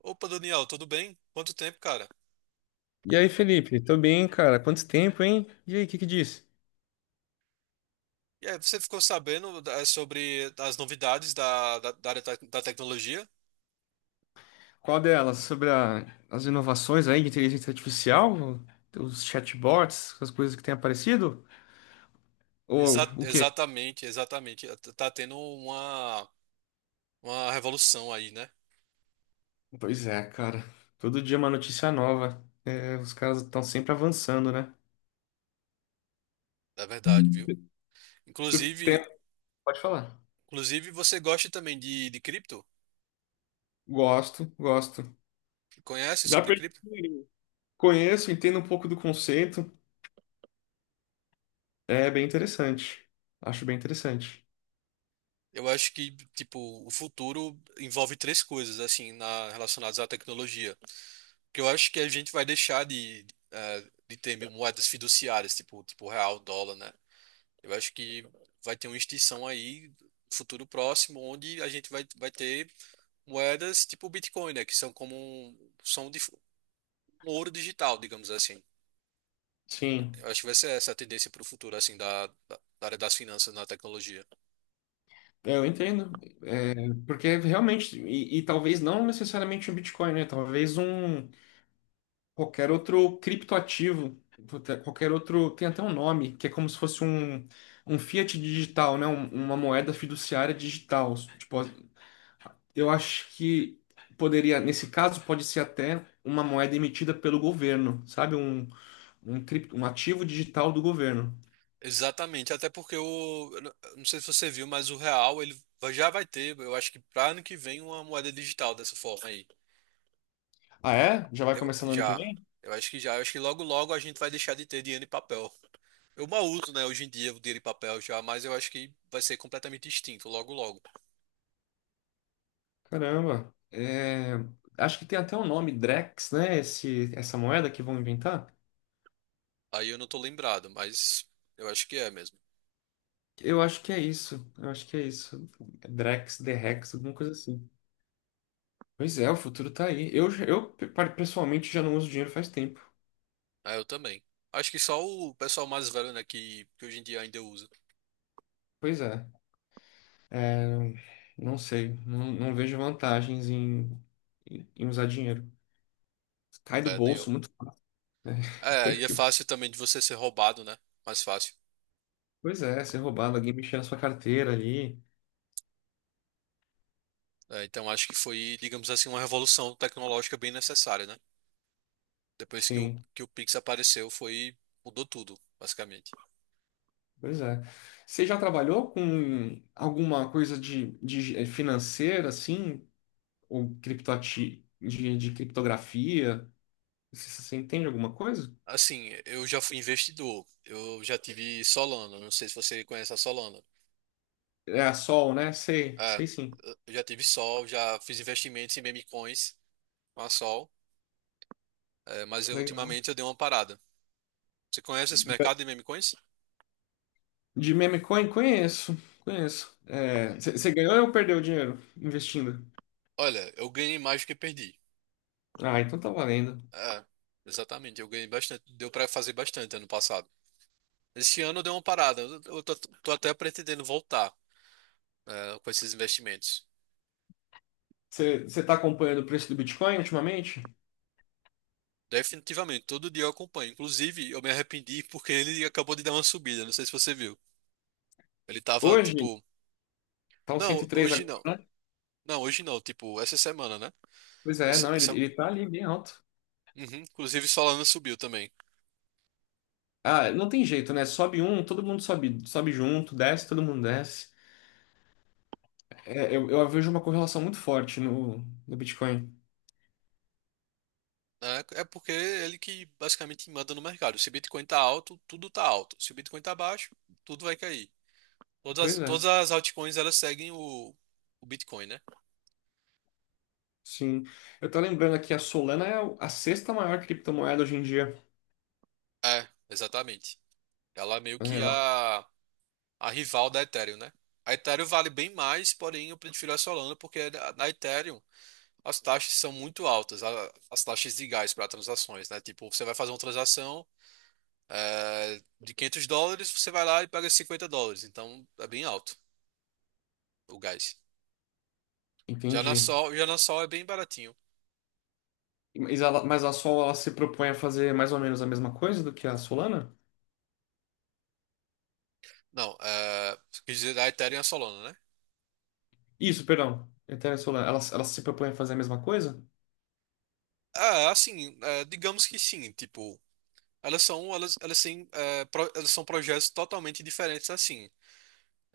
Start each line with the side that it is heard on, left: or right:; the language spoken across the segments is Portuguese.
right: Opa, Daniel, tudo bem? Quanto tempo, cara?
left: E aí, Felipe? Tô bem, cara. Quanto tempo, hein? E aí, o que que diz?
right: E aí, você ficou sabendo sobre as novidades da área da tecnologia?
left: Qual delas? Sobre a- as inovações aí de inteligência artificial? Os chatbots, as coisas que têm aparecido? Ou o quê?
right: Exatamente, exatamente. Tá tendo uma revolução aí, né?
left: Pois é, cara. Todo dia uma notícia nova. É, os caras estão sempre avançando, né?
right: É verdade, viu?
left: Você
right: Inclusive,
left: tem- Pode falar.
right: inclusive, você gosta também de cripto?
left: Gosto, gosto.
right: Conhece
left: Já
right: sobre
left: perdi
right: cripto?
left: o dinheirinho. Conheço, entendo um pouco do conceito. É bem interessante. Acho bem interessante.
right: Eu acho que, tipo, o futuro envolve três coisas, assim, relacionadas à tecnologia. Que eu acho que a gente vai deixar de ter moedas fiduciárias, tipo real, dólar, né? Eu acho que vai ter uma extinção aí, no futuro próximo, onde a gente vai ter moedas tipo o Bitcoin, né? Que são como um, um ouro digital, digamos assim.
left: Sim,
right: Eu acho que vai ser essa a tendência para o futuro, assim, da área das finanças na tecnologia.
left: eu entendo. Porque realmente, e talvez não necessariamente um Bitcoin, né? Talvez um qualquer outro criptoativo, puta, qualquer outro, tem até um nome, que é como se fosse um fiat digital, né? Um- uma moeda fiduciária digital. Tipo, eu acho que poderia, nesse caso, pode ser até uma moeda emitida pelo governo, sabe? Um, cripto, um ativo digital do governo.
right: Exatamente, até porque eu não sei se você viu, mas o real, ele já vai ter, eu acho que para ano que vem, uma moeda digital dessa forma aí.
left: Ah, é? Já vai
right: Eu,
left: começar no ano que
right: já.
left: vem?
right: Eu acho que já, eu acho que logo logo a gente vai deixar de ter dinheiro em papel. Eu mal uso, né, hoje em dia o dinheiro em papel já, mas eu acho que vai ser completamente extinto logo logo.
left: Caramba. É, acho que tem até o nome Drex, né? Esse, essa moeda que vão inventar.
right: Aí eu não tô lembrado, mas eu acho que é mesmo.
left: Eu acho que é isso. Eu acho que é isso. Drex, Drex, alguma coisa assim. Pois é, o futuro tá aí. Eu pe- pessoalmente já não uso dinheiro faz tempo.
right: Ah, eu também. Acho que só o pessoal mais velho, né, que hoje em dia ainda usa.
left: Pois é. É, não sei. Não, não vejo vantagens em, em usar dinheiro. Cai do
right: É, nem
left: bolso
right: eu.
left: muito.
right: É, e é
left: Porque-
right: fácil também de você ser roubado, né? Mais fácil.
left: Pois é, ser roubado, alguém mexer na sua carteira ali.
right: É, então acho que foi, digamos assim, uma revolução tecnológica bem necessária, né? Depois que o,
left: Sim.
right: que o Pix apareceu, mudou tudo, basicamente.
left: Pois é. Você já trabalhou com alguma coisa de financeira, assim, ou criptoati de criptografia? Você, você entende alguma coisa?
right: Assim, eu já fui investidor. Eu já tive Solana. Não sei se você conhece a Solana.
left: É a Sol, né? Sei,
right: É,
left: sei sim.
right: eu já tive Sol, já fiz investimentos em meme coins com a Sol. É, mas eu,
left: Legal.
right: ultimamente eu dei uma parada. Você conhece esse mercado de meme coins?
left: De meme coin, conheço, conheço. É, você ganhou ou perdeu dinheiro investindo?
right: Olha, eu ganhei mais do que perdi.
left: Ah, então tá valendo.
right: É, exatamente. Eu ganhei bastante. Deu pra fazer bastante ano passado. Esse ano eu dei uma parada. Eu tô até pretendendo voltar, com esses investimentos.
left: Você tá acompanhando o preço do Bitcoin ultimamente?
right: Definitivamente, todo dia eu acompanho. Inclusive, eu me arrependi porque ele acabou de dar uma subida. Não sei se você viu. Ele tava
left: Hoje,
right: tipo,
left: tá uns cento
right: não,
left: e três
right: hoje
left: agora,
right: não.
left: né?
right: Não, hoje não, tipo, essa semana, né?
left: Pois é,
right: Essa-
left: não, ele,
right: essa-
left: ele tá ali bem alto.
right: Uhum. Inclusive, Solana subiu também.
left: Ah, não tem jeito, né? Sobe um, todo mundo sobe, sobe junto, desce, todo mundo desce. É, eu vejo uma correlação muito forte no, no Bitcoin.
right: É, porque ele que basicamente manda no mercado. Se o Bitcoin tá alto, tudo tá alto. Se o Bitcoin tá baixo, tudo vai cair. Todas, as-
left: Pois é,
right: todas as altcoins elas seguem o Bitcoin, né?
left: sim. Eu tô lembrando aqui, a Solana é a sexta maior criptomoeda hoje em dia.
right: É, exatamente. Ela é meio
left: É,
right: que
left: ela-
right: a rival da Ethereum, né? A Ethereum vale bem mais, porém eu prefiro a Solana porque na Ethereum as taxas são muito altas, as taxas de legais para transações, né? Tipo, você vai fazer uma transação de US$ 500, você vai lá e paga US$ 50. Então, é bem alto o gás. Já na
left: entendi.
right: Sol, já na Sol é bem baratinho.
left: Mas, ela, mas a Sol, ela se propõe a fazer mais ou menos a mesma coisa do que a Solana?
right: Não, quer dizer, a Ethereum e a Solana, né?
left: Isso, perdão. Eterna Solar. Ela se propõe a fazer a mesma coisa?
right: Ah, assim, digamos que sim. Tipo, elas são, elas têm, elas são projetos totalmente diferentes assim.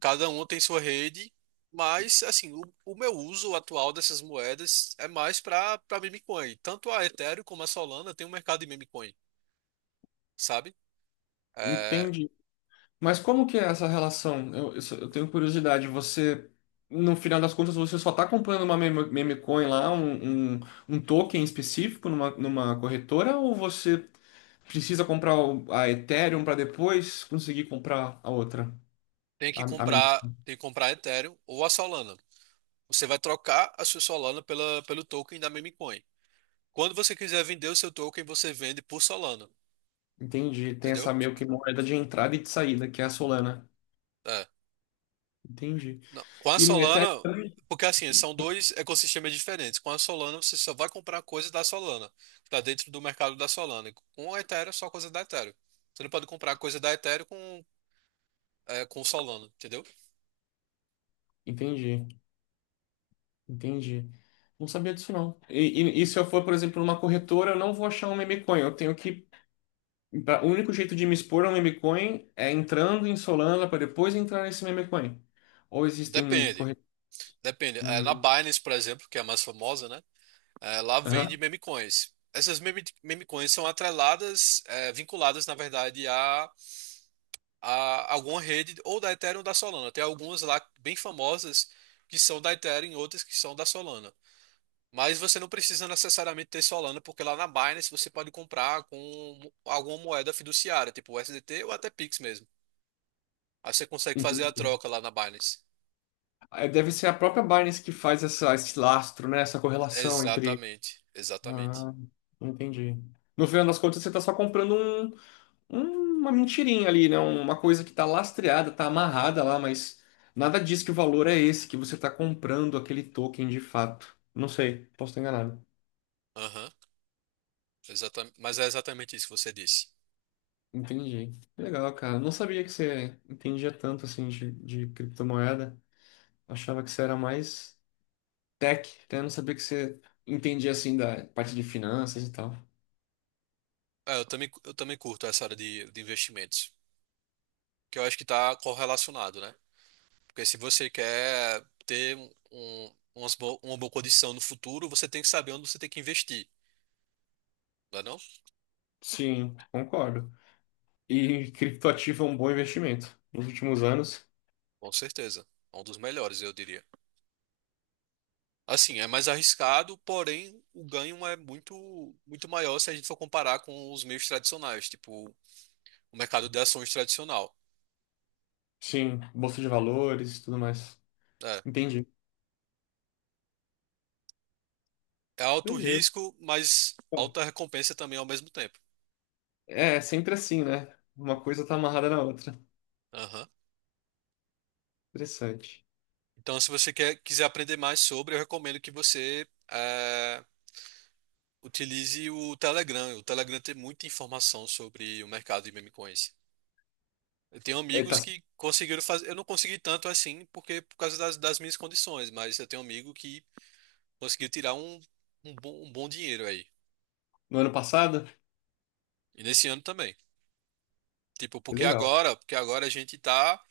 right: Cada um tem sua rede, mas assim, o meu uso atual dessas moedas é mais para meme coin. Tanto a Ethereum como a Solana tem um mercado de meme coin, sabe? É,
left: Entendi. Mas como que é essa relação? Só- eu tenho curiosidade. Você, no final das contas, você só está comprando uma meme, meme coin lá, um token específico numa, numa corretora, ou você precisa comprar o- a Ethereum para depois conseguir comprar a outra.
right: tem que
left: A mem-
right: comprar, tem que comprar a Ethereum ou a Solana. Você vai trocar a sua Solana pela, pelo token da meme coin. Quando você quiser vender o seu token, você vende por Solana,
left: entendi. Tem
right: entendeu?
left: essa meio que moeda de entrada e de saída, que é a Solana.
right: É,
left: Entendi.
right: não, com a
left: E no Ethereum
right: Solana,
left: também?
right: porque assim, são dois ecossistemas diferentes. Com a Solana, você só vai comprar coisa da Solana, que está dentro do mercado da Solana. E com a Ethereum, é só coisa da Ethereum. Você não pode comprar coisa da Ethereum com Solana, entendeu?
left: Entendi, entendi. Não sabia disso não. E se eu for, por exemplo, numa corretora, eu não vou achar um meme coin. Eu tenho que. Pra- O único jeito de me expor a um meme coin é entrando em Solana para depois entrar nesse meme coin. Ou existem
right: Depende.
left: corretoras.
right: Depende. É, na Binance, por exemplo, que é a mais famosa, né? É, lá vende meme coins. Essas meme coins são atreladas, vinculadas, na verdade, a alguma rede ou da Ethereum ou da Solana. Tem algumas lá bem famosas que são da Ethereum e outras que são da Solana. Mas você não precisa necessariamente ter Solana, porque lá na Binance você pode comprar com alguma moeda fiduciária, tipo USDT ou até Pix mesmo. Aí você consegue fazer a troca lá na Binance.
left: É, deve ser a própria Binance que faz essa, esse lastro, né? Essa correlação entre.
right: Exatamente, exatamente.
left: Ah, entendi. No final das contas, você está só comprando um- um- uma mentirinha ali, né? Uma coisa que está lastreada, está amarrada lá, mas nada diz que o valor é esse, que você está comprando aquele token de fato. Não sei, posso estar enganado.
right: Aham, exatamente. Mas é exatamente isso que você disse.
left: Entendi. Legal, cara. Não sabia que você entendia tanto assim de criptomoeda. Achava que você era mais tech, até não sabia que você entendia assim da parte de finanças e tal.
right: É, eu também curto essa área de investimentos, que eu acho que está correlacionado, né? Porque se você quer ter uma boa condição no futuro, você tem que saber onde você tem que investir, não é não?
left: Sim, concordo. E criptoativo é um bom investimento. Nos últimos anos,
right: Com certeza. É um dos melhores, eu diria. Assim, é mais arriscado, porém o ganho é muito, muito maior se a gente for comparar com os meios tradicionais, tipo o mercado de ações tradicional.
left: sim, bolsa de valores e tudo mais.
right: É,
left: Entendi.
right: é, alto
left: Beleza.
right: risco, mas alta recompensa também ao mesmo tempo.
left: É, sempre assim, né? Uma coisa tá amarrada na outra.
right: Aham.
left: Interessante.
right: Então, se você quer, quiser aprender mais sobre, eu recomendo que você utilize o Telegram. O Telegram tem muita informação sobre o mercado de meme coins. Eu tenho
left: É, tá
right: amigos que conseguiram fazer. Eu não consegui tanto assim, porque por causa das minhas condições, mas eu tenho um amigo que conseguiu tirar um, um bom dinheiro aí.
left: no ano passado?
right: E nesse ano também. Tipo,
left: Que
right: porque
left: legal.
right: agora, porque agora a gente tá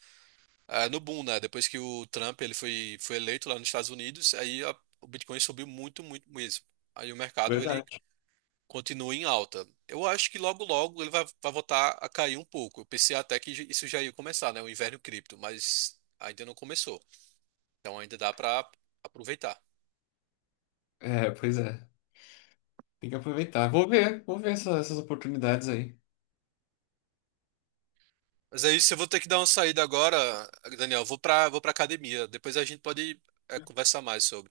right: no boom, né? Depois que o Trump ele foi eleito lá nos Estados Unidos, aí o Bitcoin subiu muito, muito mesmo. Aí o mercado ele
left: Verdade.
right: continua em alta. Eu acho que logo, logo ele vai voltar a cair um pouco. Eu pensei até que isso já ia começar, né? O inverno cripto, mas ainda não começou. Então ainda dá para aproveitar.
left: É, pois é. Tem que aproveitar. Vou ver essa- essas oportunidades aí.
right: Mas é isso, eu vou ter que dar uma saída agora, Daniel. Vou pra academia. Depois a gente pode, conversar mais sobre.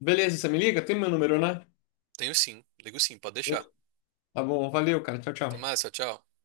left: Beleza, você me liga? Tem meu número, né?
right: Tenho sim, ligo sim, pode deixar.
left: Tá bom, valeu, cara. Tchau,
right: Até
left: tchau.
right: mais, tchau, tchau.